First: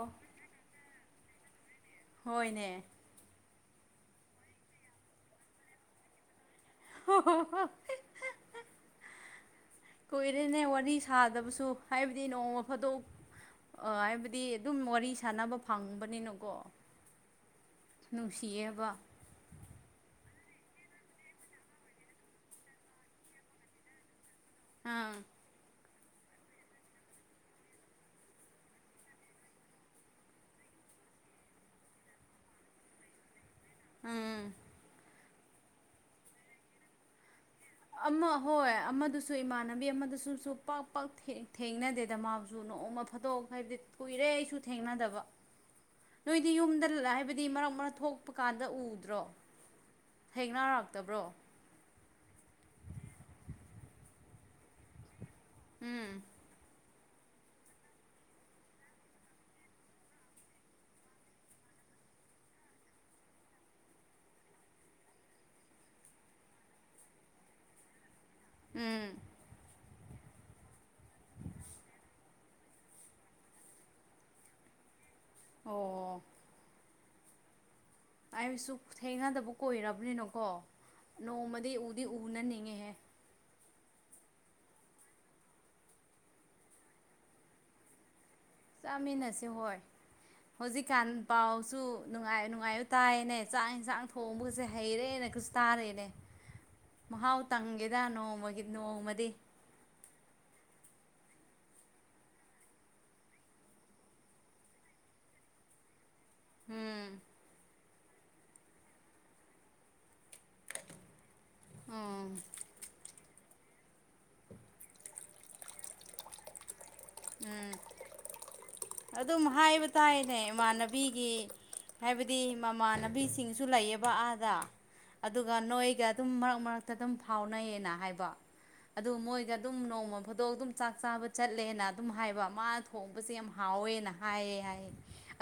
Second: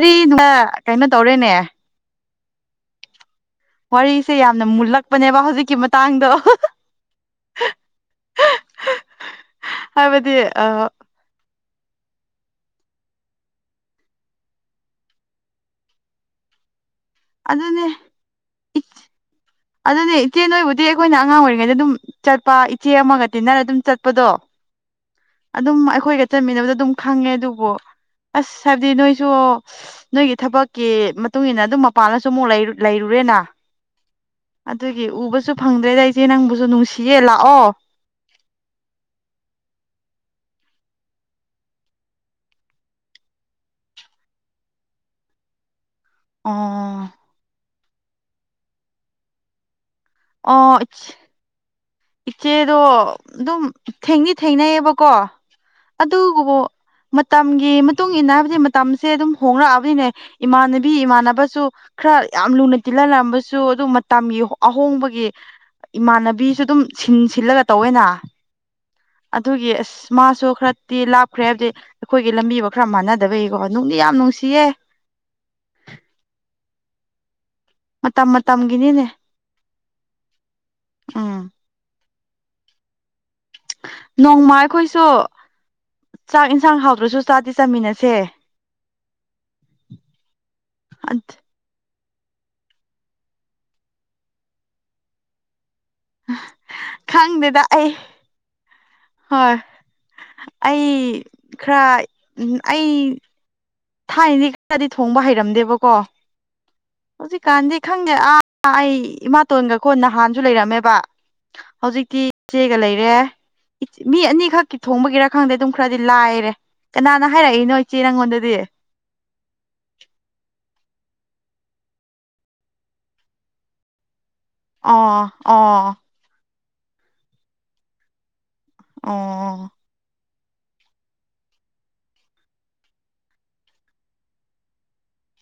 ꯑꯣ ꯀꯩꯅꯣ ꯇꯧꯔꯦꯅꯦ ꯍꯣꯏꯅꯦ ꯋꯥꯔꯤꯁꯦ ꯌꯥꯝꯅ ꯃꯨꯜꯂꯛꯄꯅꯦꯕ ꯍꯧꯖꯤꯛꯀꯤ ꯃꯇꯥꯡꯗꯣ ꯍ ꯍꯣ ꯍ [unintelligible] ꯍꯥꯏꯕꯗꯤ ꯀꯣꯏꯔꯦꯅꯦ ꯑ ꯋꯥꯔꯤ ꯁꯥꯗꯕꯁꯨ ꯍꯥꯏꯕꯗꯤ ꯅꯣꯡꯃ ꯐꯥꯗꯣꯛ ꯍꯥꯏꯕꯗꯤ ꯑꯗꯨꯝ ꯋꯥꯔꯤ ꯁꯥꯟꯅꯕ ꯐꯪꯕꯅꯤꯅꯀꯣ ꯑꯗꯨꯅꯦ ꯏ ꯅꯨꯡꯁꯤꯌꯦꯕ ꯑꯗꯨꯅꯦ ꯏꯆꯦ ꯅꯣꯏꯕꯨꯗꯤ ꯑꯩꯈꯣꯏꯅ ꯑꯉꯥꯡ ꯑꯣꯏꯔꯤꯉꯩꯗ ꯑꯗꯨꯝ ꯆꯠꯄ ꯏꯆꯦ ꯑꯃꯒ ꯇꯤꯟꯅꯔ ꯑꯗꯨꯝ ꯆꯠꯄꯗꯣ ꯑꯥ ꯑꯗꯨꯝ ꯑꯩꯈꯣꯏꯒ ꯆꯠꯃꯤꯟꯅꯕꯗ ꯑꯗꯨꯝ ꯈꯪꯉꯦ ꯑꯗꯨꯕꯨ ꯑꯁ ꯍꯥꯏꯕꯗꯤ ꯅꯣꯏꯁꯨ ꯅꯣꯏꯒꯤ ꯊꯕꯛꯀꯤ ꯃꯇꯨꯡ ꯏ ꯃꯇꯨꯡꯏꯟꯅ ꯑꯗꯨꯝ ꯃꯄꯥꯟꯗꯁꯨ ꯑꯃꯨꯛ ꯂꯩꯔꯨ ꯂꯩꯔꯨ ꯔꯦꯅ ꯎꯝ ꯑꯗꯨꯒꯤ ꯎꯕꯁꯨ ꯐꯪꯗ꯭ꯔꯦꯗ ꯏꯆꯦ ꯅꯪꯕꯨꯁꯨ ꯅꯨꯡꯁꯤꯌꯦ ꯂꯥꯛꯑꯣ ꯑꯃ ꯍꯣꯏ ꯑꯃꯗꯨꯁꯨ ꯏꯃꯥꯟꯅꯕꯤ ꯑꯃꯗꯁꯨꯁꯨ ꯄꯥꯛ ꯄꯥꯛ ꯊꯦꯡꯅꯗꯦꯗ ꯃꯥꯕꯨꯁꯨ ꯅꫭꯡꯃꯥ ꯐꯠꯗꫭꯛ ꯍꯥꯏꯕꯗꯤ ꯀꯨꯏꯔꯦ ꯑꯩꯁꯨ ꯊꯦꯡꯅꯗꯕ ꯅꯣꯏꯗꯤ ꯌꯨꯝꯗ ꯑꯣ ꯍꯥꯏꯕꯗꯤ ꯃꯔꯛ ꯃꯔꯛ ꯊꯣꯛꯄ ꯀꯥꯟꯗ ꯎꯗ꯭ꯔꯣ ꯑꯣ ꯊ‌ꯦꯡꯅꯔꯛꯇꯕ꯭ꯔꯣ ꯏꯆꯦꯗꯣ ꯑꯗꯨꯝ ꯊꯦꯡꯗꯤ ꯊꯦꯡꯅꯩꯑꯕꯀꯣ ꯎꯝ ꯑꯗꯨꯕ ꯃꯇꯝꯒꯤ ꯃꯇꯨꯡ ꯏꯟꯅ ꯍꯥꯏꯕꯗꯤ ꯃꯇꯝꯁꯦ ꯑꯗꯨꯝ ꯍꯣꯡꯡꯂꯛꯑꯕꯅꯤꯅꯥ ꯏꯃꯥꯟꯅꯕꯤ ꯏꯃꯥꯟꯅꯕꯁꯨ ꯈꯔ ꯌꯥꯝ ꯂꯨꯅ ꯇꯤꯅꯔꯝꯕꯁꯨ ꯑꯗꯨ ꯃꯇꯝꯒꯤ ꯑꯍꯣꯡꯕꯒꯤ ꯏꯃꯥꯟꯅꯕꯤꯁꯨ ꯑꯗꯨꯝ ꯁꯤꯟ ꯁꯤꯜꯂꯒ ꯇꯧꯋꯦꯅ ꯎꯝ ꯑꯗꯨꯒꯤ ꯑꯁ ꯃꯥꯁꯨ ꯈꯔ ꯇꯤ ꯂꯥꯞꯈ꯭ꯔꯦ ꯍꯥꯏꯕꯗꯤ ꯑꯩꯈꯣꯏꯒꯤ ꯂꯝꯕꯤꯒ ꯈꯔ ꯃꯥꯟꯅꯗꯕꯒꯤꯀꯣ ꯅꯨꯡꯗꯤ ꯌꯥꯝ ꯅꯨꯡꯁꯤꯌꯦ ꯑꯣ ꯃꯇꯝ ꯑꯩꯁꯨ ꯃꯇꯝꯒꯤꯅꯤꯅꯦ ꯊꯦꯡꯅꯗꯕ ꯀꯣꯏꯔꯕꯅꯤꯅꯀꯣ ꯎꯝ ꯅꯣꯡꯃꯗꯤ ꯎ ꯗꯤ ꯎꯅꯅꯤꯡꯉꯤ ꯍ‌ꯦ ꯅꯣꯡꯃ ꯑꯩꯈꯣꯏꯁꯨ ꯆꯥꯛ ꯌꯦꯟꯁꯥꯡ ꯍꯥꯎꯗ꯭ꯔꯁꯨ ꯆꯥꯗꯤ ꯆꯥꯃꯤꯟꯅꯁꯦ ꯆꯥꯃꯤꯟꯅꯁꯦ ꯍꯣꯏ ꯍꯧꯖꯤꯛꯀꯥꯟ ꯄꯥꯎꯁꯨ ꯅꯨꯡꯉꯥꯏ ꯅꯨꯡꯉꯥꯏꯕ ꯇꯥꯏꯌꯦꯅꯦ ꯆꯥꯛ ꯌꯦꯟꯁꯥꯡ ꯊꯣꯡꯕꯒꯁꯦ ꯍꯩꯔꯦꯅ ꯑꯈꫭꯏꯁꯨ ꯇꯥꯔ‌ꯦꯅ‌ꯦ ꯃꯍꯥꯎ ꯈꯪꯗꯦꯗ ꯑꯩ ꯇꯪꯒꯦꯗꯅꯣꯃꯒꯤ ꯍꯣꯏ ꯑꯩ ꯈꯔ ꯎꯝ ꯑꯩ ꯊꯥꯏꯅꯗꯤ ꯈꯔꯗꯤ ꯊꯣꯡꯕ ꯍꯩꯔꯝꯗꯦꯕꯀꯣ ꯎꯝ ꯍꯧꯖꯤꯛꯀꯥꯟꯗꯤ ꯈꯪꯒꯦ ꯑꯥ ꯑꯩ ꯏꯃꯥꯇꯣꯟꯒ ꯀꯣ ꯅꯍꯥꯟꯁꯨ ꯂꯩꯔꯝꯃꯦꯕ ꯍꯧꯖꯤꯛꯇꯤ ꯎꯝ ꯏꯆꯦꯒ ꯂꯩꯔꯦ ꯃꯤ ꯑꯅꯤꯈꯛꯀꯤ ꯊꯣꯡꯕꯒꯤꯔ ꯈꯪꯗꯦ ꯑꯗꯨꯝ ꯈꯔꯗꯤ ꯂꯥꯏꯔꯦ ꯀꯅꯥꯅ ꯍꯥꯏꯔꯛꯏꯅꯣ ꯏꯆꯦ ꯅꯪꯉꯣꯟꯗꯗꯤ ꯑꯗꯨꯝ ꯍꯥꯏꯕ ꯇꯥꯏꯅꯦ ꯏꯃꯥꯟꯅꯕꯤꯒꯤ ꯍꯥꯏꯕꯗꯤ ꯃꯃꯥꯟꯅꯕꯤꯁꯤꯡꯁꯨ ꯂꯩꯌꯦꯕ ꯑꯥ ꯑꯗ ꯑꯣ ꯑꯗꯨꯒ ꯑꯣ ꯅꯣꯏꯒ ꯑꯗꯨꯝ ꯃꯔꯛ ꯃꯔꯛꯇ ꯑꯗꯨꯝ ꯐꯥꯎꯅꯩꯌꯦꯅ ꯍꯥꯏꯕ ꯑꯗꯨ ꯃꯣꯏꯒ ꯑꯣ ꯑꯗꯨꯝ ꯅꯣꯡꯃ ꯐꯣꯗꯣꯛ ꯑꯗꯨꯝ ꯆꯥꯛ ꯆꯥꯕ ꯆꯠꯂꯦꯅ ꯑꯗꯨꯝ ꯍꯥꯏꯕ ꯃꯥꯅ ꯊꯣꯡꯕꯁꯦ ꯌꯥꯝ ꯍꯥꯎꯋꯦꯅ ꯍꯥꯏꯌꯦ ꯍꯥꯏꯌꯦ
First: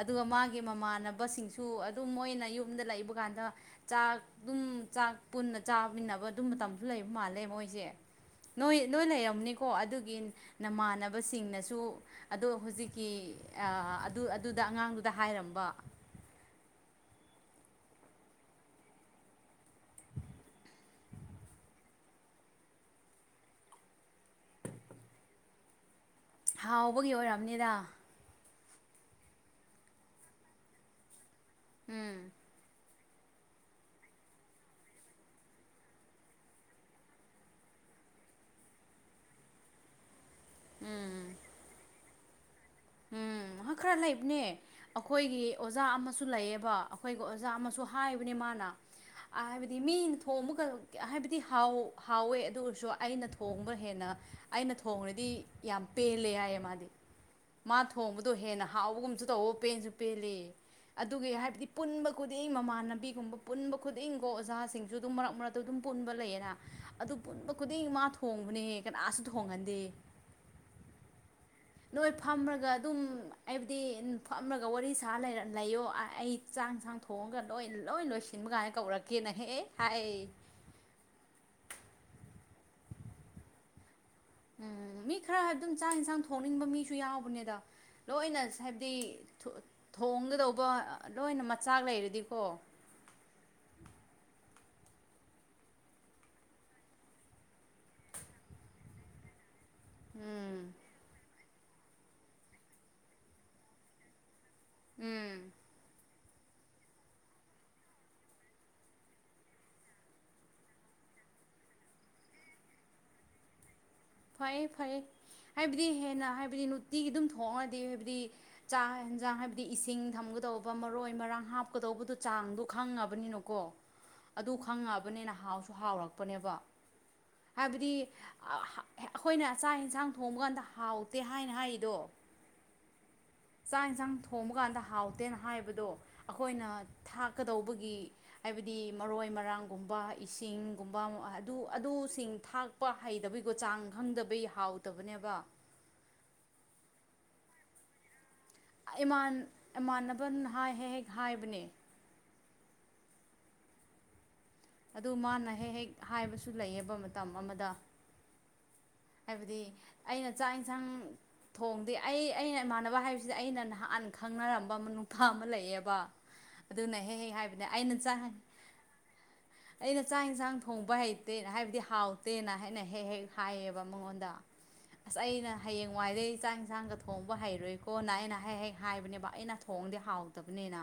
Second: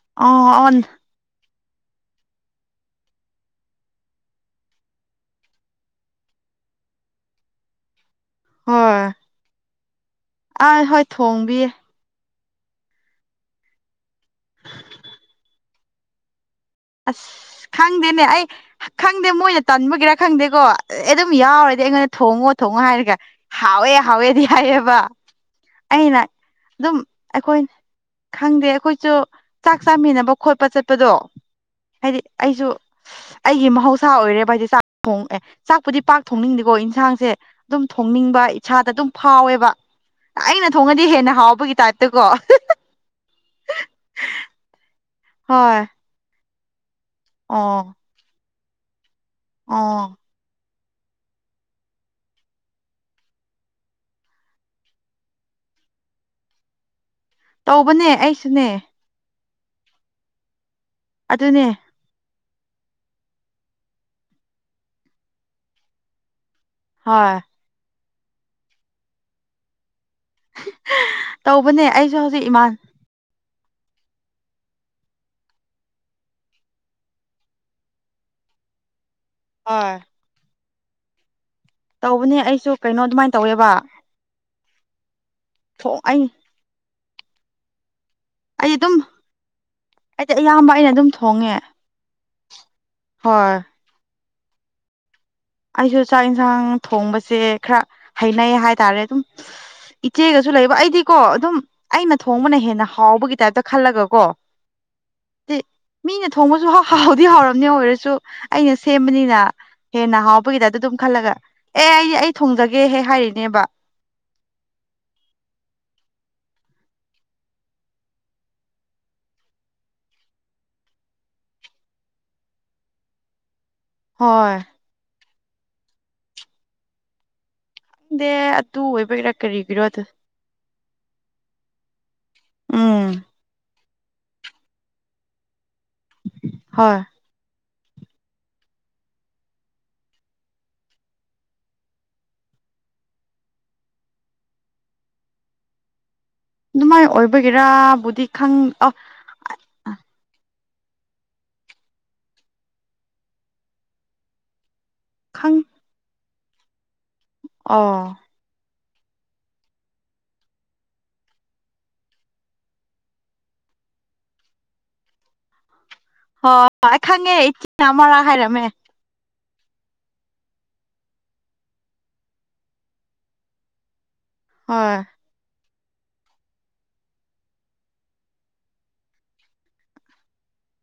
ꯑꯗꯨꯒ ꯃꯥꯒꯤ ꯑꯣ ꯃꯃꯥꯟꯅꯕꯁꯤꯡꯁꯨ ꯁꯨ ꯑꯗꯨꯝ ꯃꯣꯏꯅ ꯌꯨꯝꯗ ꯂꯩꯕ ꯀꯥꯟꯗ ꯆꯥꯛ ꯑꯗꯨꯝ ꯆꯥꯛ ꯄꯨꯟꯅ ꯆꯥꯃꯤꯟꯅꯕ ꯑꯗꯨꯝ ꯃꯇꯝꯁꯨ ꯂꯩꯕ ꯃꯥꯜꯂꯦ ꯃꯣꯏꯁꯦ ꯅꯣꯏ ꯅꯣꯏ ꯍꯣꯏ ꯂꯩꯔꯝꯅꯤꯀꯣ ꯑꯗꯨꯒꯤ ꯑ ꯍꯣꯏ ꯊꯣꯡꯕꯤꯌꯦ ꯅꯃꯥꯟꯅꯕꯁꯤꯡꯅꯁꯨ ꯑꯗꯣ ꯍꯧꯖꯤꯛ ꯀꯤ ꯑꯥ ꯑꯗꯨ ꯑꯗꯨꯗ ꯑꯉꯥꯡꯗꯨꯗ ꯍꯥꯏꯔꯝꯕ ꯑꯁ ꯈꯪꯗꯦꯅꯦ ꯑꯩ ꯈꯪꯗꯦ ꯃꯣꯏꯅ ꯇꯟꯕꯒꯤꯔ ꯈꯪꯗꯦꯀꯣ ꯑꯗꯨꯝ ꯌꯥꯎꯔꯗꯤ ꯑꯩꯉꯣꯟꯗ ꯊꯣꯡꯉꯣ ꯊꯣꯡꯉꯣ ꯍꯥꯏꯔꯒ ꯍꯥꯎꯋꯦ ꯍꯥꯎꯋꯦꯗꯤ ꯍꯥꯏꯑꯕ ꯑꯩꯅ ꯑꯗꯨꯝ ꯍꯥꯎꯕꯒꯤ ꯑꯩꯈꯣꯏ ꯑꯣꯏꯔꯝꯅꯤꯗ ꯈꯪꯗꯦ ꯑꯩꯈꯣꯏꯁꯨ ꯆꯥꯛ ꯆꯥꯃꯤꯟꯅꯕ ꯈꯣꯠꯄ ꯆꯠꯄꯗꯣ ꯎꯝ ꯍꯥꯏꯗꯤ ꯑꯩꯁꯨ ꯑꯩꯒꯤ ꯃꯍꯧꯁꯥ ꯑꯣꯏꯔꯦ ꯚ ꯍꯥꯏꯗꯤ ꯆꯥꯛ ꯊꯣꯡ ꯑꯦꯦ ꯆꯥꯛꯄꯨꯗꯤ ꯄꯥꯛ ꯊꯣꯡꯅꯤꯡꯗꯦꯀꯣ ꯏꯟꯁꯥꯡꯁꯦ ꯑꯗꯨꯝ ꯊꯣꯡꯅꯤꯡ ꯅꯤꯡꯕ ꯏꯁꯥꯗ ꯑꯗꯨꯝ ꯐꯥꯎꯋꯦꯕ ꯑꯩꯅ ꯊꯣꯡꯉꯗꯤ ꯍꯦꯟꯅ ꯍꯥꯎꯕꯒꯤ ꯇꯥꯏꯞꯇꯀꯣ ꯎꯝ ꯈꯔ ꯂꯩꯕꯅꯦ ꯑꯩꯈꯣꯏꯒꯤ ꯍꯣꯏ ꯑꯣꯖꯥ ꯑꯃꯁꯨ ꯂꯩꯌꯦꯕ ꯑꯩꯈꯣꯏꯒꯤ ꯑꯣꯖꯥ ꯑꯃꯁꯨ ꯑꯣ ꯍꯥꯏꯕꯅꯤ ꯃꯥꯅ ꯍꯥꯏꯕꯗꯤ ꯑꯣ ꯃꯤꯅ ꯊꯣꯡ ꯑꯃꯨꯒ ꯍꯥꯏꯕꯗꯤ ꯍꯥꯎ ꯍꯥꯎꯋꯦ ꯑꯗꯨ ꯑꯣꯏꯔꯁꯨ ꯑꯩꯅ ꯊꯣꯡꯕ ꯍꯦꯟꯅ ꯑꯩꯅ ꯊꯣꯡꯡꯂꯗꯤ ꯌꯥꯝ ꯄꯦꯂꯦ ꯌꯥꯌꯦ ꯃꯥꯗꯤ ꯃꯥ ꯇꯧꯕꯅꯦ ꯊꯣꯡꯕꯗꯣ ꯍꯦꯟꯅ ꯑꯩꯁꯨꯅꯦ ꯍꯥꯎꯕꯒꯨꯝꯁꯨ ꯇꯧꯋ ꯄꯦꯟꯁꯨ ꯄꯦꯜꯂꯤ ꯑꯗꯨꯒꯤ ꯑꯗꯨꯅꯦ ꯍꯥꯏꯕꯗꯤ ꯄꯨꯟꯕ ꯈꯨꯗꯤꯡ ꯃꯃꯥꯟꯅꯕꯤꯒꯨꯝꯕ ꯄꯨꯟꯕ ꯈꯨꯗꯤꯡꯒꯣ ꯑꯣꯖꯥꯁꯤꯡꯁꯨ ꯑꯗꯨꯝ ꯃꯔꯛ ꯃꯔꯛꯇ ꯑꯗꯨꯝ ꯄꯨꯟꯕ ꯂꯩꯌꯦꯅ ꯑꯗꯨ ꯍꯣꯏ ꯄꯨꯟꯕ ꯈꯨꯗꯤꯡ ꯃꯥ ꯊꯣꯡꯕꯅꯦ ꯀꯅꯥꯁꯨ ꯊꯣꯡꯍꯟꯗꯦ ꯇꯧꯕꯅꯦ ꯑꯩꯁꯨ ꯍꯧꯖꯤꯛ ꯏꯃꯥꯟ ꯑꯩꯕꯨꯗꯤ ꯐꯝꯃꯒ ꯋꯥꯔꯤ ꯁꯥ ꯂꯩꯌꯣ ꯑꯩ ꯆꯥꯛꯁꯥꯡ ꯊꯣꯡꯉꯒ ꯂꯣꯏ ꯂꯣꯏ ꯂꯣꯏꯁꯤꯟ ꯑꯃ ꯀꯥꯏꯅ ꯀꯧꯔꯛꯀꯦꯅꯍꯦ ꯍꯣꯏ ꯍꯥꯏ ꯇꯧꯕꯅꯦ ꯑꯩꯁꯨ ꯀꯩꯅꯣ ꯑꯗꯨꯃꯥꯏꯅ ꯇꯧꯋꯦꯕ ꯎꯝ ꯃꯤ ꯈꯔ ꯍꯥꯏꯕ ꯑꯗꯨꯝ ꯆꯥꯛ ꯊꯣꯡ ꯌꯦꯟꯁꯥꯡ ꯑꯩ ꯊꯣꯡꯅꯤꯡꯕ ꯃꯤꯁꯨ ꯌꯥꯎꯕꯅꯦꯗ ꯂꯣꯏꯅ ꯑꯩ ꯍꯥꯏꯕꯗꯤ ꯑꯗꯨꯝ ꯑꯩꯗꯤ ꯊꯣꯡꯒꯗꯧꯕ ꯑꯌꯥꯝꯕ ꯑꯩꯅ ꯑꯗꯨꯝ ꯂꯣꯏꯅ ꯊꯣꯡꯉꯦ ꯃꯆꯥꯛ ꯂꯩꯔꯗꯤꯀꯣ [unintelligible] ꯍꯣꯏ ꯑꯩꯁꯨ ꯆꯥꯛ ꯌꯦꯟꯁꯥꯡ ꯊꯣꯡꯕꯁꯦ ꯈꯔ ꯍꯩꯅꯩ ꯍꯥꯏꯇꯥꯔꯦ ꯑꯗꯨꯝ ꯏꯆꯦꯒꯁꯨ ꯎꯝ ꯂꯩꯕ ꯑꯩꯗꯤꯀꯣ ꯑꯗꯨꯝ ꯑꯩꯅ ꯊꯣꯡꯕꯅ ꯍꯦꯟꯅ ꯍꯥꯎꯕꯒꯤ ꯇꯥꯏꯞꯇ ꯈꯜꯂꯒꯀꯣ ꯎꯝ ꯍ ꯃꯤꯅ ꯊꯣꯡꯕꯁꯨꯥꯎ ꯍꯥꯎꯗꯤ ꯍꯥꯎꯔꯝꯅꯤ ꯑꯣꯏꯔꯁꯨ ꯑꯩꯅ ꯁꯦꯝꯕꯅꯤꯅ ꯍꯦꯟꯅ ꯍꯥꯎ ꯂꯄꯒꯤꯗꯗ ꯑꯗꯨꯝ ꯈꯜꯂꯒ ꯑꯦ ꯑꯩ ꯑꯩ ꯊꯣꯡꯖꯒꯦꯍꯦ ꯍꯥꯏꯔꯤꯅꯦꯕ ꯐꯩꯌꯦ ꯐꯩ ꯍꯥꯏꯕꯗꯤ ꯍꯦꯟꯅ ꯍꯥꯏꯕꯗꯤ ꯅꯨꯡꯇꯤꯒꯤ ꯑꯗꯨꯝ ꯊꯣꯡꯉꯒꯗꯤ ꯍꯥꯏꯕꯗꯤ ꯆꯥ ꯌꯦꯟꯁꯥꯡ ꯍꯥꯏꯕꯗꯤ ꯏꯁꯤꯡ ꯊꯝꯒꯗꯧꯕ ꯃꯔꯣꯏ ꯃꯔꯥꯡ ꯍꯥꯞꯀꯗꯧꯕꯗꯨꯣ ꯆꯥꯡꯗꯣ ꯈꯪꯉꯕꯅꯤꯅꯀꯣ ꯑꯗꯨ ꯍꯣꯏ ꯈꯪꯉꯑꯕꯅꯤꯅ ꯍꯥꯎꯁꯨ ꯍꯥꯎꯔꯛꯄꯅꯦꯕ ꯍꯥꯏꯕꯗꯤ ꯈꯪꯗꯦ ꯑꯗꯨ ꯑꯣꯏꯕꯒꯤꯔ ꯑꯩꯈꯣꯏꯅ ꯆꯥꯛ ꯀꯔꯤꯒꯤꯔꯣ ꯑꯗꯨ ꯌꯦꯟꯁꯥꯡ ꯊꯣꯡꯕ ꯀꯥꯟꯗ ꯍꯥꯎꯇꯦ ꯍꯥꯏꯅ ꯍꯥꯏꯔꯤꯗꯣ ꯎꯝ ꯆꯥꯛ ꯌꯦꯟꯁꯥꯡ ꯊꯣꯡꯕ ꯀꯥꯟꯗ ꯍꯥꯎꯇꯦꯅ ꯍꯥꯏꯕꯗꯣ ꯑꯩꯈꯣꯏꯅ ꯍꯣꯏ ꯊꯥꯛꯀꯗꯧꯕꯒꯤ ꯑꯩꯈꯣꯏ ꯒꯤ ꯍꯥꯏꯕꯗꯤ ꯃꯔꯣꯏ ꯃꯔꯥꯡꯒꯨꯝꯕ ꯏꯁꯤꯡꯒꯨꯝꯕ ꯑꯗꯨ ꯑꯗꯨꯁꯤꯡ ꯊꯥꯛ ꯂꯄ ꯍꯩꯗꯕꯩꯀꯣ ꯆꯥꯡ ꯈꯪꯗꯕꯩ ꯍꯥꯎꯇꯕꯅꯦꯕ ꯑꯗꯨꯃꯥꯏ ꯑꯣꯏꯕꯒꯦꯔꯥ ꯕꯨꯗꯤ ꯥꯟ ꯏꯃꯥꯟꯅꯕꯅ ꯍꯥꯏ ꯍꯦꯛ ꯍꯦꯛ ꯍꯥꯏꯕꯅꯦ ꯑꯗꯨ ꯃꯥꯅ ꯈꯪ ꯍꯦꯛ ꯍꯦꯛ ꯍꯥꯏꯕꯁꯨ ꯂꯩꯑꯕ ꯃꯇꯝ ꯑꯃꯗ ꯑꯣ ꯍꯥꯏꯕꯗꯤ ꯑꯩꯅ ꯆꯥꯛ ꯌꯦꯟꯁꯥꯡ ꯊꯣꯡꯗꯤ ꯑꯩ ꯑꯩꯅ ꯏꯃꯥꯟꯅꯕ ꯍꯥꯏꯕꯁꯤꯗꯤ ꯑꯩꯅ ꯅꯍꯥꯟ ꯈꯪꯅꯔꯝꯕ ꯑꯃ ꯅꯨꯡꯊꯥ ꯑꯃ ꯂꯩꯑꯕ ꯍ ꯑꯩ ꯈꯪꯉꯦ ꯑꯃꯔꯥ ꯆꯥꯛ ꯍꯥꯏꯔꯃꯦ ꯑꯩꯅ ꯆꯥꯛ ꯌꯦꯟꯁꯥꯡ ꯊꯣꯡꯕ ꯍꯩꯇꯦ ꯍꯥꯏꯕꯗꯤ ꯍꯥꯎꯇꯦꯅ ꯍꯥꯏꯅ ꯍꯦꯛ ꯍꯦꯛ ꯍꯥꯏꯌꯦꯕ ꯃꯉꯣꯟꯗ ꯍꯣꯏ ꯑꯁ ꯑꯩꯅ ꯍꯌꯦꯡꯋꯥꯏꯗꯒꯤꯩ ꯆꯥꯛ ꯏꯟꯁꯥꯡꯒ ꯊꯣꯡꯕ ꯍꯩꯔꯣꯏꯀꯣꯅ ꯑꯩꯅ ꯍꯦꯛ ꯍꯦꯛ ꯍꯥꯏꯕꯅꯦꯕ ꯑꯩꯅ ꯊꯣꯡꯗꯤꯦ ꯍꯥꯎꯗꯕꯅꯤ ꯍ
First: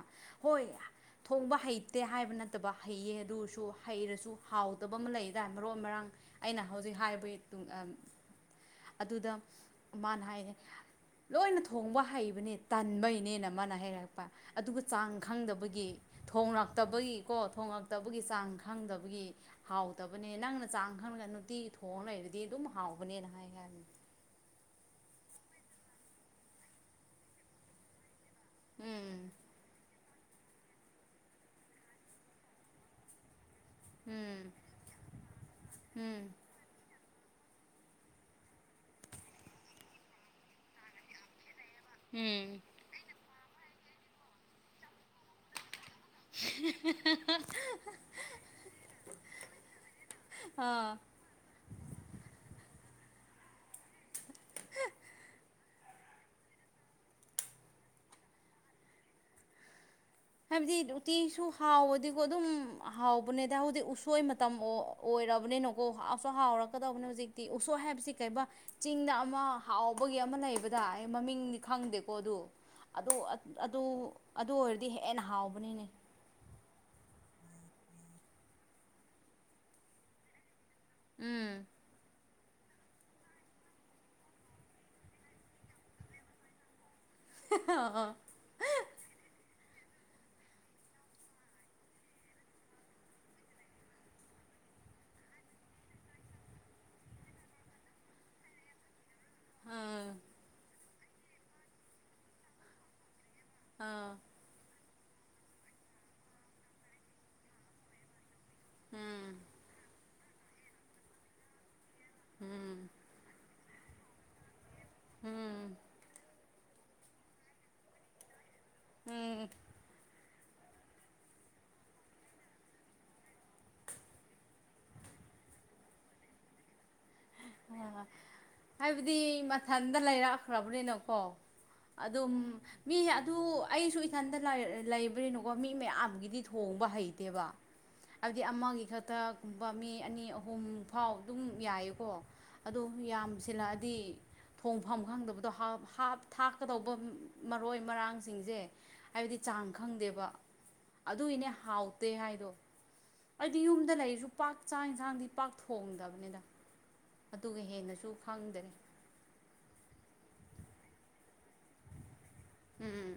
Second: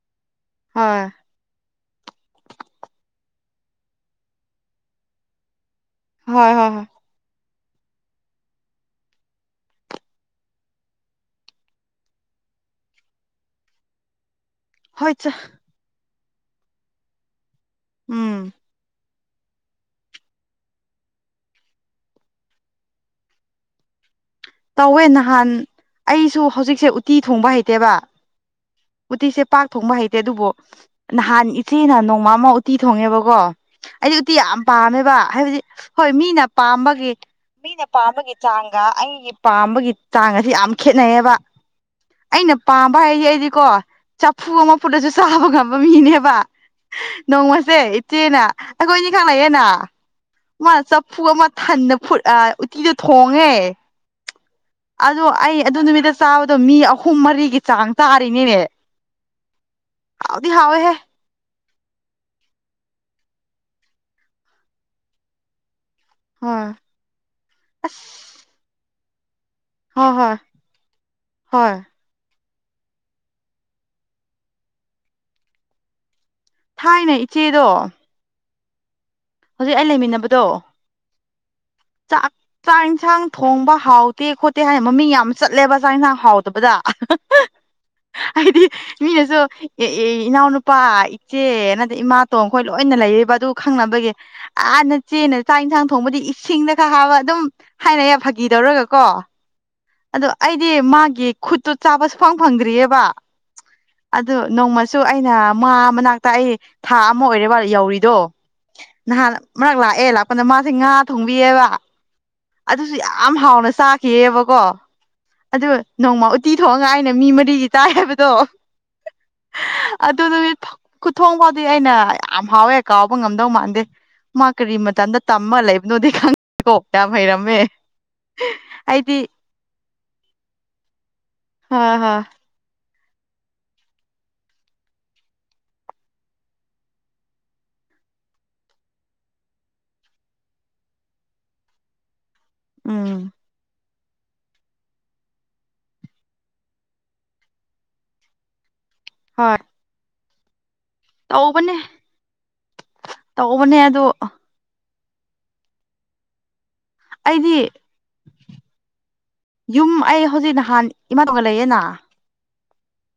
ꯍꯣꯏ ꯍ ꯍꯥꯏꯠꯇ ꯍ ꯁꯨ ꯍꯩꯔꯁꯨ ꯍꯥꯎꯗꯕ ꯑꯃ ꯂꯩꯗ ꯃꯔꯨ ꯃꯔꯥꯡ ꯍꯣꯏ ꯍꯣꯏ ꯑꯩꯅ ꯍꯣꯏ ꯍꯧꯖꯤꯛ ꯍꯥꯏꯔꯤꯕꯒꯤ ꯑꯗꯨꯗ ꯃꯥꯅ ꯍꯥꯏꯌꯦ ꯂꯣꯏꯅ ꯊꯣꯡꯕ ꯍꯩꯕꯅꯦ ꯇꯟꯕꯩꯅꯦꯅ ꯃꯥꯅ ꯍꯩꯔꯛꯄ ꯑꯗꯨꯒ ꯆꯥꯡ ꯍꯣꯏ ꯆ ꯈꯪꯗꯕꯒꯤ ꯊꯣꯡꯂꯛꯇꯕꯒꯤꯀꯣ ꯊꯣꯡꯂꯛꯇꯕꯒꯤ ꯆꯥꯡ ꯎꯝ ꯈꯪꯗꯕꯒꯤ ꯍꯥꯎꯇꯕꯅꯦ ꯅꯪꯅ ꯆꯥꯡ ꯈꯪꯉꯒ ꯅꯨꯡꯇꯤꯒꯤ ꯊꯣꯡ ꯂꯩ ꯑꯗꯨ ꯑꯗꯨꯝ ꯍꯥꯎꯕꯅꯤꯅ ꯍꯥꯏ ꯇꯧꯋꯦ ꯅꯍꯥꯟ ꯑꯩꯁꯨ ꯍꯧꯖꯤꯛꯁꯦ ꯎꯠꯇꯤ ꯊꯣꯡꯕ ꯍꯩꯇꯦꯕ ꯎꯝ ꯎꯇꯤꯁꯦ ꯄꯥꯛ ꯊꯣꯡꯕ ꯍꯩꯇꯦ ꯑꯗꯨꯕꯨ ꯅꯍꯥꯟ ꯏꯆꯦ ꯅꯣꯡꯃ ꯑꯃ ꯎꯇꯤ ꯊꯣꯡꯉꯦꯕꯀꯣ ꯑꯩꯗꯤ ꯎꯇꯤ ꯎꯝ ꯌꯥꯝ ꯄꯥꯝꯃꯦꯕ ꯍꯥꯏꯕꯗꯤ ꯍꯣꯏ ꯎꯝ ꯃꯤꯅ ꯄꯥꯝꯕꯒꯤ ꯃꯤꯅ ꯄꯥꯝꯕꯒꯤ ꯆꯥꯡꯒ ꯑꯩꯒꯤ ꯄꯥꯝꯕꯒꯤ ꯆꯥꯡꯒꯁꯦ ꯌꯥꯝ ꯈꯦꯠꯅꯩꯌꯦꯕ ꯎꯝ ꯑꯩꯅ ꯄꯥꯝꯕ ꯍꯥꯏꯗꯤ ꯑꯩꯗꯤꯀꯣ ꯆꯐꯨ ꯑꯃ ꯐꯨꯠꯂꯁꯨ ꯆꯥꯕ ꯉꯝꯃꯦ ꯃꯤꯅꯦꯕ ꯅꯣꯡꯃꯁꯦ ꯏꯆꯦꯅ ꯑꯩꯈꯣꯏ ꯑꯅꯤ ꯈꯛ ꯂꯩꯌꯦꯅ ꯃꯥ ꯑꯥ ꯆꯐꯨ ꯑꯃ ꯊꯟꯅ ꯐꯨꯠ ꯑ ꯎꯠꯇꯤꯗꯣ ꯊꯣꯡꯉꯦ ꯑꯗꯨ ꯑꯩ ꯑꯗꯨ ꯅꯨꯃꯤꯠꯇ ꯆꯥꯕꯗꯣ ꯃꯤ ꯑꯍꯨꯝ ꯃꯔꯤꯒꯤ ꯆꯥꯡ ꯆꯥꯔꯤꯅꯤꯅꯦ [unintelligible] ꯍꯥꯎꯗꯤ ꯍꯥꯏꯕꯗꯤ ꯍꯥꯎꯋꯦꯍꯦ ꯎꯇꯤꯁꯨ ꯍꯥꯎꯕꯗꯤꯀꯣ ꯑꯗꯨꯝ ꯍꯥꯎꯕꯅꯦꯗ ꯍꯧꯗꯤꯛ ꯎꯁꯣꯏ ꯃꯇꯝ ꯑꯣꯏꯔꯕꯅꯤꯅ [inaudible] ꯍꯣꯏ ꯍꯥꯎꯔꯛꯀꯗꯧꯕꯅꯤ ꯍꯧꯖꯤꯛꯇꯤ ꯎꯁꯣꯞ ꯍꯥꯏꯕꯁꯤ ꯑꯁ ꯀꯩꯝꯕ ꯆꯤꯡꯗ ꯑꯃ ꯍꯣꯏ ꯍꯥꯎꯕꯒꯤ ꯍꯣꯏ ꯑꯃ ꯂꯩꯕꯗ ꯑꯩ ꯃꯃꯤꯡꯗꯤ ꯍꯣꯏ ꯈꯪꯗꯦꯀꯣ ꯑꯗꯨ ꯑꯗꯨ ꯑꯗꯨ ꯑꯣꯏꯔꯗꯤ ꯍꯦꯟꯅ ꯍꯥꯎꯕꯅꯤꯅꯦ ꯊꯥꯏꯅ ꯏꯆꯦꯗꯣ ꯍꯧꯖꯤꯛ ꯑꯩ ꯂꯩꯃꯤꯟꯅꯕꯗꯣ ꯎꯝ ꯆꯥꯛ [unintelligible] ꯆꯥꯛ ꯌꯦꯟꯁꯥꯡ ꯊꯣꯡꯕ ꯍꯥꯎꯇꯦ ꯈꯣꯠꯇꯦ ꯍꯥꯏꯅ ꯃꯃꯤꯡ ꯌꯥꯝ ꯆꯠꯂꯦꯕ ꯆꯥꯛ ꯌꯦꯟꯁꯥꯡ ꯍꯥꯎꯇꯕꯗ ꯑꯥ ꯍꯥꯏꯗꯤ ꯃꯤꯅꯁꯨ ꯑꯦ ꯑꯦ ꯏꯅꯥꯎꯅꯨꯄꯥ ꯏꯆꯦꯅꯗ ꯏꯃꯥꯇꯣꯡ ꯑꯩꯈꯣꯏ ꯂꯣꯏꯅ ꯂꯩꯔꯤꯕ ꯑꯗꯨ ꯈꯪꯅꯕꯒꯤ ꯑ ꯍꯥꯟꯅ ꯆꯦꯅ ꯆꯥꯛ ꯌꯦꯟꯁꯥꯡ ꯊꯣꯡꯕꯗꯤ ꯏꯁꯤꯡꯗ ꯈꯔ ꯍꯥꯞꯕ ꯑꯗꯨꯝ ꯍꯥꯏꯅ ꯐꯥꯒꯤꯗꯧꯔꯒ ꯀꯣ ꯑꯥ ꯑꯗꯣ ꯑꯩꯗꯤ ꯃꯥꯒꯤ ꯈꯨꯠꯇꯨ ꯆꯥꯕ ꯁꯨꯐꯪ ꯐꯪꯗ꯭ꯔꯤꯑꯕ ꯑꯥ ꯑꯗꯣ ꯅꯣꯡꯃ ꯁꯨ ꯑꯩꯅ ꯃꯥ ꯃꯅꯥꯛꯇ ꯑꯩ ꯊꯥ ꯑꯃ ꯑꯣꯏꯔꯦ ꯌꯧꯔꯤꯗꯣ ꯅꯍꯥꯟ ꯎꯝ ꯑꯃꯔꯛ ꯂꯥꯛꯑꯦ ꯂꯥꯛꯄꯗ ꯃꯥꯁꯦ ꯉꯥ ꯊꯣꯡꯕꯤꯌꯦꯕ ꯎꯝ ꯑꯗꯨꯁꯨ ꯌꯥꯝ ꯍꯥꯎꯅ ꯆꯥꯈꯤꯌꯦꯕꯀꯣ ꯑꯗꯨ ꯎꯝ ꯅꯣꯡꯃ ꯎꯇꯤ ꯊꯣꯡꯉ ꯑꯩꯅ ꯃꯤ ꯃꯔꯤꯒꯤ ꯆꯥꯏ ꯍꯥꯏꯕꯗꯣ ꯎꯝ ꯑꯗꯨꯗꯨꯗꯤ ꯈꯨꯊꯣꯡ ꯐꯥꯎꯗꯤ ꯑꯩꯅ ꯌꯥꯝ ꯍꯥꯎꯋꯦ ꯀꯥꯎꯕ ꯉꯝꯗꯧ ꯃꯥꯟꯗꯦ ꯃꯥ ꯀꯔꯤ ꯃꯇꯗ ꯇꯝꯃ ꯂꯩꯕꯅꯣꯗꯤ ꯈꯪ ꯍꯩꯔꯝꯃꯦ ꯑꯩꯗꯤ ꯊꯟꯗ ꯂꯩꯔꯛꯈ꯭ꯔꯕꯅꯤꯅꯀꯣ ꯍꯣꯏ ꯍꯣꯏ ꯑꯗꯨꯝ ꯃꯤ ꯑꯗꯨ ꯑꯩꯁꯨ ꯏꯊꯟꯇ ꯂꯩ ꯂꯩꯕꯅꯤꯅꯀꯣ ꯃꯤ ꯃꯌꯥꯝꯒꯤꯗꯤ ꯊꯣꯡꯕ ꯍꯩꯇꯦꯕ ꯍꯥꯏꯕꯗꯤ ꯑꯃꯒꯤ ꯈꯛꯇꯒꯨꯝꯕ ꯃꯤ ꯑꯅꯤ ꯑꯍꯨꯝ ꯐꯥꯎ ꯑꯗꯨꯝ ꯌꯥꯏꯌꯦꯀꯣ ꯑꯗꯣ ꯃꯤ ꯎꯝ ꯌꯥꯝꯁꯤꯜꯂꯛꯑꯗꯤ ꯊꯣꯡꯐꯝ ꯈꯪꯗꯕꯗꯣ ꯍꯥ ꯍꯥꯞ ꯊꯥꯛꯀꯗꯧꯕ ꯃꯔꯣꯏ ꯃꯔꯥꯡꯁꯤꯡꯁꯦ ꯍꯥꯏꯕꯗꯤ ꯍꯣꯏ ꯆꯥꯡ ꯈꯪꯗꯦꯕ ꯑꯗꯨꯏꯅꯦ ꯇꯧꯕꯅꯦ ꯍꯥꯎꯇꯦ ꯍꯥꯏꯗꯣ ꯑꯩꯗꯤ ꯇꯧꯕꯅꯦ ꯌꯨꯝꯗ ꯑꯗꯣ ꯂꯩꯔꯁꯨ ꯄꯥꯛ ꯆꯥꯏ ꯍꯦꯟꯁꯥꯡꯗꯤ ꯄꯥꯛ ꯊꯣꯡꯗꯕꯅꯤꯗ ꯑꯩꯗꯤ ꯑꯗꯨꯒ ꯍꯦꯟꯅꯁꯨ ꯈꯪꯗꯔꯤꯦ ꯌꯨꯝ ꯑꯩ ꯍꯧꯖꯤꯛ ꯅꯍꯥꯟ ꯏꯃꯥ ꯇꯣꯡꯒ ꯂꯩꯌꯦꯅ ꯎꯝ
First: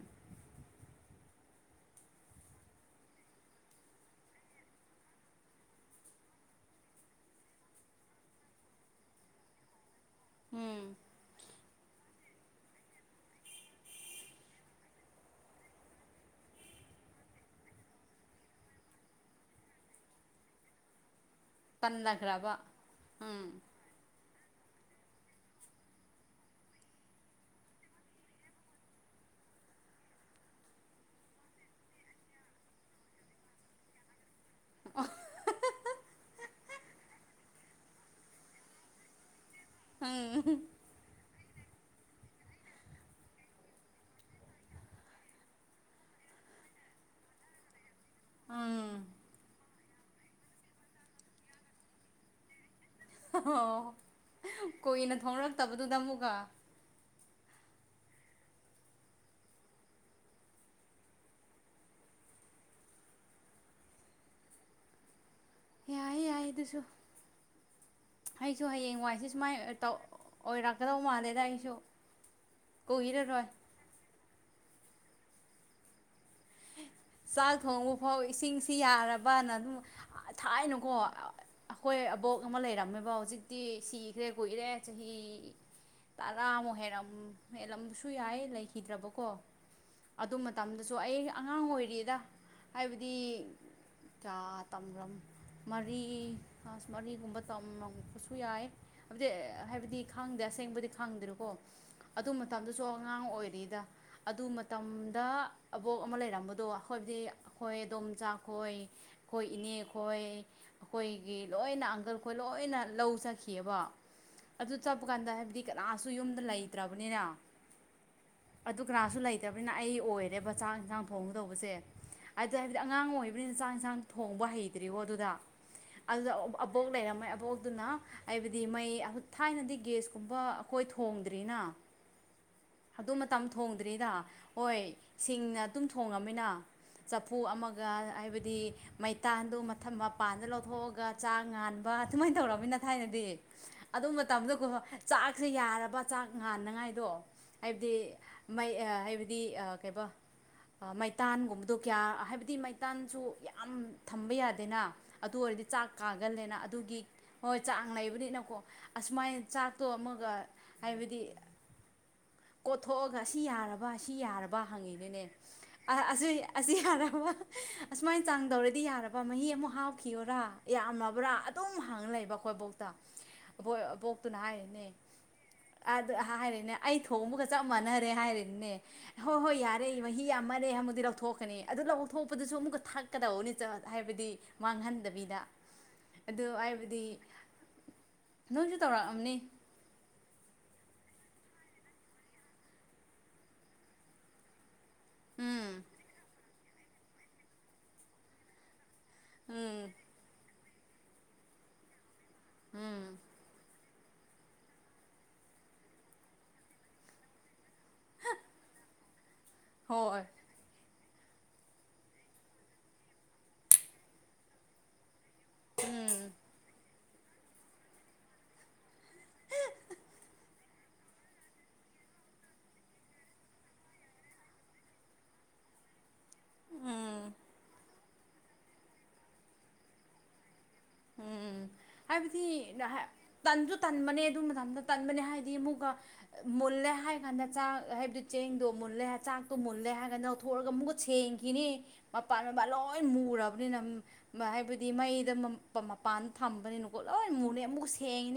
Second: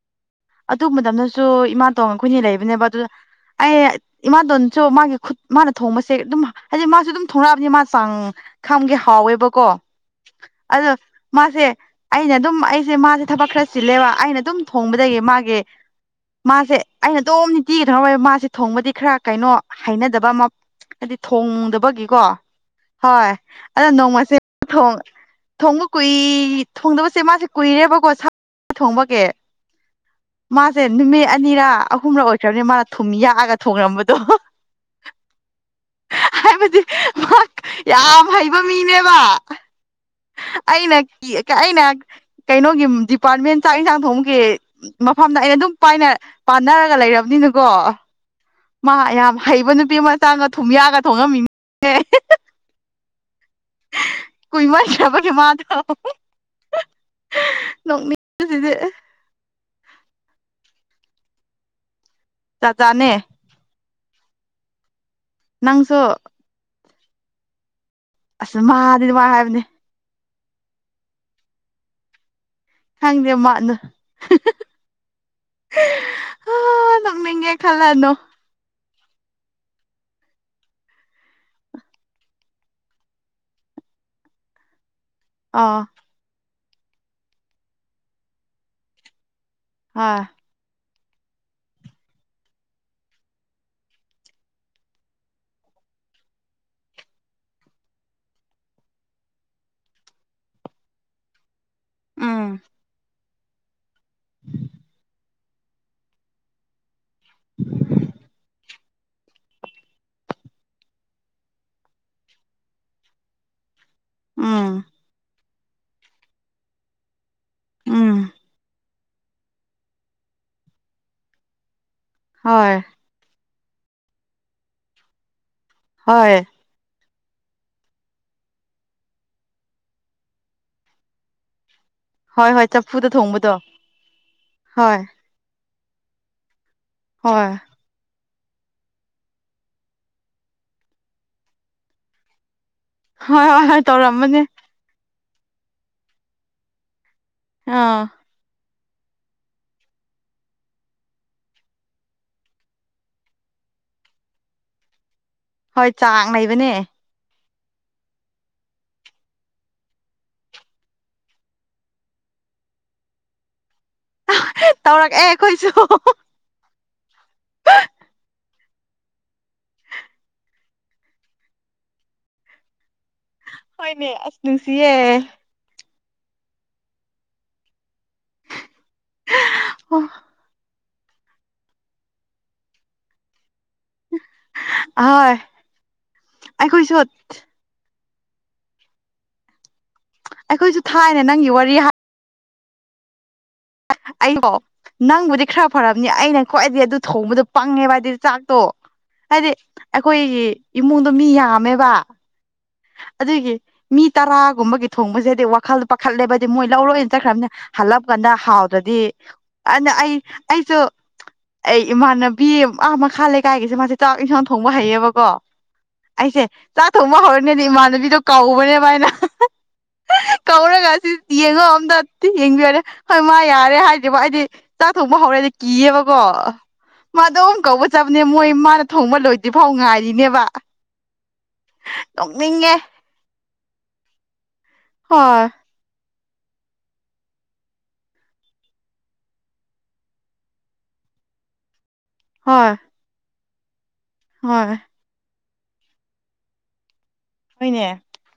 ꯑꯇꯨ ꯃꯇꯝꯗꯁꯨ ꯏꯃꯥ ꯇꯣꯡꯒ ꯑꯩꯈꯣꯏꯅꯤ ꯂꯩꯕꯅꯦꯕ ꯑꯗꯨꯗ ꯑꯩ ꯏꯃꯥꯗꯣꯟꯁꯨ ꯃꯥꯒꯤ ꯈꯨꯠ ꯃꯥꯅ ꯊꯣꯡꯕꯁꯦ ꯑꯗꯨꯝ ꯍꯥꯏꯗꯤ ꯃꯥꯁꯨ ꯑꯗꯨꯝ ꯊꯣꯡꯂꯛꯑꯕꯅꯤ ꯃꯥ ꯆꯥꯡ ꯈꯝꯒꯦ ꯍꯥꯎꯋꯦꯕꯀꯣ ꯎꯝ ꯎꯝ ꯑꯗꯣ ꯃꯥꯁꯦ ꯑꯩꯅ ꯑꯗꯨꯝ ꯑꯩꯁꯦ ꯃꯥꯁꯦ ꯊꯕꯛ ꯈꯔ ꯆꯤꯜꯂꯦꯕ ꯑꯩꯅ ꯑꯗꯨꯝ ꯊꯣꯡꯕ ꯑꯗꯨꯗꯒꯤ ꯃꯥꯒꯦ ꯃꯥꯁꯦ ꯑꯩꯅ ꯑꯗꯨꯝ ꯅꯤꯡꯇꯤꯒꯤꯗ꯭ꯔꯧ ꯃꯥꯁꯦ ꯊꯣꯡꯕꯗꯤ ꯈꯔ ꯀꯩꯅꯣ ꯍꯩꯅꯗꯕ ꯑꯃ ꯍꯥꯏꯗꯤ ꯊꯣꯡꯗꯕꯒꯤꯀꯣ ꯇꯟꯂꯈ꯭ꯔꯕ ꯍꯣꯏ ꯎꯝ ꯑꯗ ꯅꯣꯡꯃꯁꯦ ꯊꯣꯡꯕ ꯀꯨꯏ ꯊꯣꯡꯗꯕꯁꯦ ꯃꯥꯁꯦ ꯀꯨꯏꯔꯦꯕꯀꯣ ꯁꯥ ꯊꯣꯡꯕꯒꯦ ꯃꯥꯁꯦ ꯅꯨꯃꯤꯠ ꯑꯅꯤꯔꯥ ꯑꯍꯨꯝꯔ ꯑꯣꯏꯈ꯭ꯔꯕꯅꯤ ꯃꯥꯅ ꯊꯨꯝ ꯌꯥꯛꯑꯒ ꯊꯣꯡꯂꯝꯕꯗꯣ [unintelligible] ꯍꯥꯏꯕꯗꯤ ꯌꯥꯝ ꯍꯩꯕ ꯃꯤꯅꯦꯕ ꯎꯝ ꯑꯩꯅ ꯑꯩꯅ ꯀꯩꯅꯣꯒꯤ ꯗꯤꯄꯥꯔꯠꯃꯦꯟ ꯆꯥꯛ ꯌꯦꯟꯁꯥꯡ ꯊꯣꯡꯕꯒꯤ ꯃꯐꯝꯗ ꯑꯩꯅ ꯑꯗꯨꯝ ꯄꯥꯏꯅ ꯄꯥꯟꯅꯔꯒ ꯂꯩꯔꯕꯅꯤꯅꯀꯣ ꯃꯥ ꯎꯝ ꯌꯥꯝ ꯍꯩꯕ ꯅꯨꯄꯤ ꯃꯆꯥꯒ ꯊꯨꯝꯌꯥꯒ ꯊꯣꯡꯉꯝꯃꯤ ꯑꯣ ꯀꯨꯏꯅ ꯀꯨꯏꯃꯟꯈ꯭ꯔꯕꯒꯤ ꯊꯣꯡꯂꯛꯇꯕꯗꯨꯗ ꯑꯃꯨꯛꯀ ꯅꯣꯡ ꯃꯤꯗꯤ ꯆꯇꯥꯅꯦꯦ ꯅꯪꯁꯨ ꯌꯥꯏ ꯌꯥꯏ ꯑꯗꯨꯁꯨ ꯑꯁ ꯑꯩꯁꯨ ꯃꯥꯗꯤ ꯑꯗꯨꯃꯥꯏ ꯍꯌꯦꯡꯋꯥꯏꯁꯦ ꯍꯥꯏꯕꯅꯦ ꯁꯨꯃꯥꯏꯅ ꯑꯣꯏꯔꯛꯀꯗꯧ ꯃꯥꯜꯂꯦꯗ ꯑꯩꯁꯨ ꯀꯨꯏꯔꯔꯣꯏ ꯍꯪꯅꯦꯃꯅ ꯆꯥꯛ ꯊꯣꯡꯕ ꯐꯥꯎ ꯏꯁꯤꯡꯁꯤ ꯌꯥꯔꯕꯅ ꯑꯗꯨꯝ ꯊꯥꯏꯅꯀꯣ ꯑꯩꯈꯣꯏ ꯑꯕꯣꯛ ꯑꯃ ꯂꯩꯔꯝꯃꯦꯕ ꯍꯧꯖꯤꯛꯇꯤ ꯁꯤꯈ꯭ꯔꯦ ꯀꯨꯏꯔꯦ ꯆꯍꯤ ꯑ ꯇꯔꯥꯃꯨꯛ ꯍꯦꯔꯝ ꯍꯦꯜꯂꯝꯕꯁꯨ ꯌꯥꯏ ꯂꯩꯈꯤꯗ꯭ꯔꯕꯀꯣ ꯍꯣꯏ ꯑꯗꯨ ꯃꯇꯝꯗꯁꯨ ꯑꯩ ꯑꯉꯥꯡ ꯑꯣꯏꯔꯤꯗ ꯍꯥꯏꯕꯗꯤ ꯀꯥ ꯇꯝꯂꯝ ꯃꯔꯤ ꯐꯥꯁ ꯃꯔꯤꯒꯨꯝꯕ ꯇꯝꯂꯝꯄꯁꯨ ꯌꯥꯏ ꯍꯥꯏꯕꯗꯤ ꯍꯥꯏꯕꯗꯤ ꯈꯪꯗꯦ ꯑꯁꯦꯡꯕꯗꯤ ꯈꯪꯗ꯭ꯔꯔꯤꯀꯣ ꯑꯗꯨ ꯎꯝ ꯃꯇꯝꯗꯁꯨ ꯑꯉꯥꯡ ꯑꯣꯏꯔꯦ ꯀꯔꯤꯗ ꯑꯗꯨ ꯃꯇꯝꯗ ꯑꯕꯣꯛ ꯑꯃ ꯂꯩꯔꯝꯕꯗꯣ ꯑꯗꯨꯗꯤ ꯑꯩꯈꯣꯏ ꯗꯣꯝꯆꯥꯥꯛꯈꯣꯏ ꯑꯩꯈꯣꯏ ꯏꯅꯦ ꯈꯣꯏ ꯑꯩꯈꯣꯏꯒꯤ ꯂꯣꯏꯅ ꯑꯪꯀꯜ ꯈꯣꯏ ꯂꯣꯏꯅ ꯂꯧ ꯆꯈꯤꯑꯕ ꯑꯗꯨ ꯎꯝ ꯆꯠꯄ ꯀꯥꯟꯗ ꯍꯥꯏꯕꯗꯤ ꯀꯅꯥꯁꯨ ꯌꯨꯝꯗ ꯂꯩꯇ꯭ꯔꯕꯅꯤꯅ ꯎꯝ ꯑꯗꯨ ꯀꯅꯥꯁꯨ ꯂꯩꯇꯕꯅꯤꯅ ꯑꯩ ꯑꯣꯏꯔꯦꯕ ꯆꯥꯛ ꯌꯦꯟꯁꯥꯡ ꯊꯣꯡꯒꯗꯧꯕꯁꯦ ꯍꯥꯏꯗꯤ ꯍꯥꯏꯕꯗꯤ ꯍꯣꯏ ꯑꯉꯥꯡ ꯑꯣꯏ ꯍꯣꯏ ꯍ ꯃꯩ ꯑꯕꯣꯛꯇꯨꯅ ꯍꯥꯏꯕꯗꯤ ꯃꯩ ꯊꯥꯏꯅꯗꯤ ꯒꯦꯁꯀꯨꯝꯕ ꯑꯩꯈꯣꯏ ꯊꯣꯡꯗ꯭ꯔꯤꯅ ꯍꯣꯏ ꯍꯣꯏ ꯆꯐꯨꯗ ꯑꯗꯨ ꯃꯇꯝ ꯊꯣꯡꯕꯗꯣ ꯊꯣꯡꯗ꯭ꯔꯤꯗ ꯍꯣꯏ ꯁꯤꯡꯅ ꯑꯗꯨꯝ ꯊꯣꯡꯉꯃꯤꯅ ꯆꯐꯨ ꯍꯣꯏ ꯑꯃꯒ ꯍꯥꯏꯕꯗꯤ ꯍꯥꯏꯗꯤ ꯃꯩꯇꯥꯟꯗꯨ ꯃꯊꯝ ꯃꯄꯥꯟꯗ ꯂꯧꯊꯣꯛꯑꯒ ꯆꯥꯛ ꯉꯥꯟꯕ ꯑꯗꯨꯃꯥꯏꯅ ꯇꯧꯔꯕꯃꯤꯅ ꯊꯥꯏꯅꯗꯤ ꯍꯣꯏ ꯍꯣꯏ ꯍꯣꯏ ꯑꯗꯨ ꯇꯧꯔꯝꯕꯅꯦ ꯃꯇꯝꯗꯒꯣ ꯆꯥꯛꯁꯦ ꯌꯥꯔꯕ ꯆꯥꯛ ꯉꯥꯟꯅꯉꯥꯏꯗꯣ ꯍꯥꯏꯕꯗꯤ ꯑꯥ ꯃꯩ ꯍꯥꯏꯕꯗꯤ ꯀꯩꯕꯣ ꯃꯩꯇꯥꯟꯒꯨꯝꯕ ꯑꯗꯣ ꯀꯌꯥ ꯍꯥꯏꯕꯗꯤ ꯃꯩꯇꯥꯟꯁꯨ ꯌꯥꯝ ꯊꯝꯕ ꯌꯥꯗꯦꯅ ꯑꯗꯨ ꯑꯣꯏꯔꯗꯤ ꯆꯥꯛ ꯍꯣꯏ ꯆꯥꯡ ꯀꯥꯒꯜꯂꯦꯅ ꯂꯩꯕꯅꯦ ꯑꯗꯨꯒꯤ ꯍꯣꯏ ꯆꯥꯡ ꯂꯩꯩꯕꯅꯤꯅꯀꯣ ꯑꯁꯨꯃꯥꯏ ꯆꯥꯛꯇꯣ ꯑꯃꯒ ꯍꯥꯏꯕꯗꯤ ꯀꯣꯊꯣꯛꯑꯒ ꯑꯁꯤ ꯌꯥꯔꯕ ꯁꯤ ꯌꯥꯔꯕ ꯇꯧꯔꯛꯑꯦ ꯍꯪꯉꯤꯗꯨꯅꯦ ꯑꯩꯈꯣꯏꯁꯨ ꯑꯁꯤ ꯑꯁꯤ ꯌꯥꯔꯕ ꯑꯁꯨꯃꯥꯏꯅ ꯆꯥꯡꯗꯧꯔꯗꯤ ꯌꯥꯔꯕ ꯃꯍꯤ ꯑꯃꯨꯛ ꯍꯥꯥꯎꯈꯤꯌꯔꯥ ꯌꯥꯝꯃꯕ꯭ꯔꯥ ꯑꯗꯨꯝ ꯑꯗꯨꯝ ꯍꯥꯡꯅ ꯂꯩꯕ ꯑꯩꯈꯣꯏ ꯕꯣꯛꯇ ꯍꯣꯏꯅꯦ ꯕꯣꯛꯇꯨꯅ ꯑꯁ ꯍꯥꯏꯔꯤꯅꯦ ꯅꯨꯡꯁꯤꯌꯦ ꯑꯗ ꯍꯥꯏꯔꯛꯏꯅꯦ ꯑꯩ ꯊꯣꯡꯕꯒ ꯆꯞ ꯃꯥꯟꯅ ꯍꯥꯏꯔꯦꯅꯦ ꯍꯣꯏ ꯍꯣꯏ ꯌꯥꯔꯦ ꯃꯍꯤ ꯌꯥꯝꯃꯦꯨꯗꯤ ꯂꯧꯊꯣꯛ ꯊꯀꯅꯤ ꯑꯗꯨ ꯂꯧꯊꯣꯛꯄꯗꯨꯁꯨ ꯑꯃꯨꯛꯀ ꯊꯛꯀꯗꯕꯧꯅꯤ ꯆꯠ ꯍꯥꯏꯕꯗꯤ ꯑꯍꯣꯏ ꯃꯥꯡꯍꯟꯗꯕꯤꯗ ꯑꯗꯨ ꯑꯩꯈꯣꯏꯁꯨ ꯍꯥꯏꯕꯗꯤ ꯅꯣꯏꯁꯨ ꯇꯧꯔꯛꯑꯝꯅꯤ ꯑꯩꯈꯣꯏꯁꯨ ꯊꯥꯏꯅꯦ ꯅꯪꯒꯤ ꯋꯥꯔꯤ ꯑꯕꯣ ꯅꯪꯕꯨꯗꯤ ꯎꯝ ꯈꯔ ꯐꯅꯤ ꯑꯩꯅ ꯈ꯭ꯋꯥꯏꯗꯤ ꯑꯗꯨ ꯊꯣꯡꯕꯗꯣ ꯄꯪꯉꯦꯕ ꯍꯥꯏꯗꯤ ꯆꯥꯛꯇꯣ ꯍꯥꯏꯗꯤ ꯎꯝ ꯑꯩꯈꯣꯏꯒꯤ ꯏꯃꯨꯡꯗꯣ ꯃꯤ ꯌꯥꯝꯃꯦꯕ ꯎꯝ ꯑꯗꯨꯒꯤ ꯃꯤ ꯇꯔꯥꯒꯨꯝꯕꯒꯤ ꯊꯣꯡꯕꯁꯦꯗꯤ ꯋꯥꯈꯜꯗꯣ ꯄꯥꯈꯠꯂꯦꯕꯗꯤ ꯃꯣꯏ ꯂꯧꯔꯣꯏꯅ ꯆꯠꯈ꯭ꯔꯕꯅꯤ ꯍꯜꯂꯞꯀꯗ ꯍꯥꯎꯗ꯭ꯔꯗꯤ ꯑꯗꯨꯅ ꯑꯩ ꯍꯣꯏ ꯑꯩꯁꯨ ꯑꯩ ꯏꯃꯥꯟꯅꯕꯤ ꯑꯥ ꯃꯈ ꯈꯥꯜꯂꯦ ꯀꯥꯏꯒꯤꯁꯦ ꯃꯥꯁꯦ ꯆꯥꯛ ꯏꯟꯁꯥꯡ ꯊꯣꯡꯕ ꯍꯩꯌꯦꯕꯀꯣ ꯎꯝ ꯑꯩꯁꯦ ꯆꯥꯛ ꯊꯣꯡꯕ ꯍꯧꯔꯅꯦꯗꯤ ꯏꯃꯥꯟꯅꯕꯤꯗꯣ ꯀꯥꯎꯕꯅꯦꯕ ꯍꯥꯏꯅ ꯀꯧꯔꯒ ꯁꯤ ꯌꯦꯡꯉꯣ ꯑꯝꯇ ꯌꯦꯡꯕꯤꯌꯔꯦ ꯍꯣꯏ ꯃꯥ ꯌꯥꯔꯦ ꯍꯥꯏꯗ꯭ꯔꯤꯕꯣ ꯑꯩꯗꯤ ꯆꯥꯊꯣꯛꯄ ꯍꯧꯔꯦ ꯀꯕ ꯀꯣ ꯎꯝ ꯃꯥꯗ ꯑꯝ ꯀꯧꯕ ꯆꯠꯕꯅꯦ ꯃꯣꯏ ꯃꯥꯅ ꯊꯣꯡꯕ ꯂꯣꯏꯗ꯭ꯔꯤ ꯐꯥꯎ ꯉꯥꯏꯔꯤꯅꯦꯕ ꯎꯝ ꯍꯥꯏꯕꯗꯤ ꯅꯣꯛꯅꯤꯡꯉꯦ ꯇꯟꯁꯨ ꯇꯟꯕꯅꯦ ꯑꯗꯨ ꯃꯇꯝꯗ ꯇꯟꯕꯅꯦ ꯍꯣꯏ ꯍꯥꯏꯕꯗꯤ ꯑꯃꯨꯛꯒ ꯃꯨꯜꯂꯦ ꯍꯥꯏꯔ ꯀꯥꯟꯗ ꯆꯥꯛ ꯍꯥꯏꯕꯗꯤ ꯆꯦꯡꯗꯣ ꯃꯨꯜꯂꯦ ꯆꯥꯛꯇꯣ ꯃꯨꯜꯂꯦ ꯍꯥꯏꯔꯒꯥꯟꯗ ꯂꯧꯊꯣꯛꯑꯒ ꯑꯃꯨꯛꯀ ꯁꯦꯡꯉꯦ ꯪꯒꯤꯅꯦ ꯃꯄꯥꯟ ꯃꯄꯥꯟ ꯍꯣꯏ ꯂꯣꯏ ꯃꯨꯔꯕꯅꯤꯅ ꯍꯣꯏ ꯍꯥꯏꯕꯗꯤ ꯃꯩꯗ ꯃꯄꯥꯟ ꯊꯝꯕꯅꯤꯅ ꯣꯂꯣꯏ ꯃꯨꯅꯦ ꯍꯣꯏꯅꯦ ꯑꯃꯨꯛ ꯁꯦꯡꯉꯅꯦ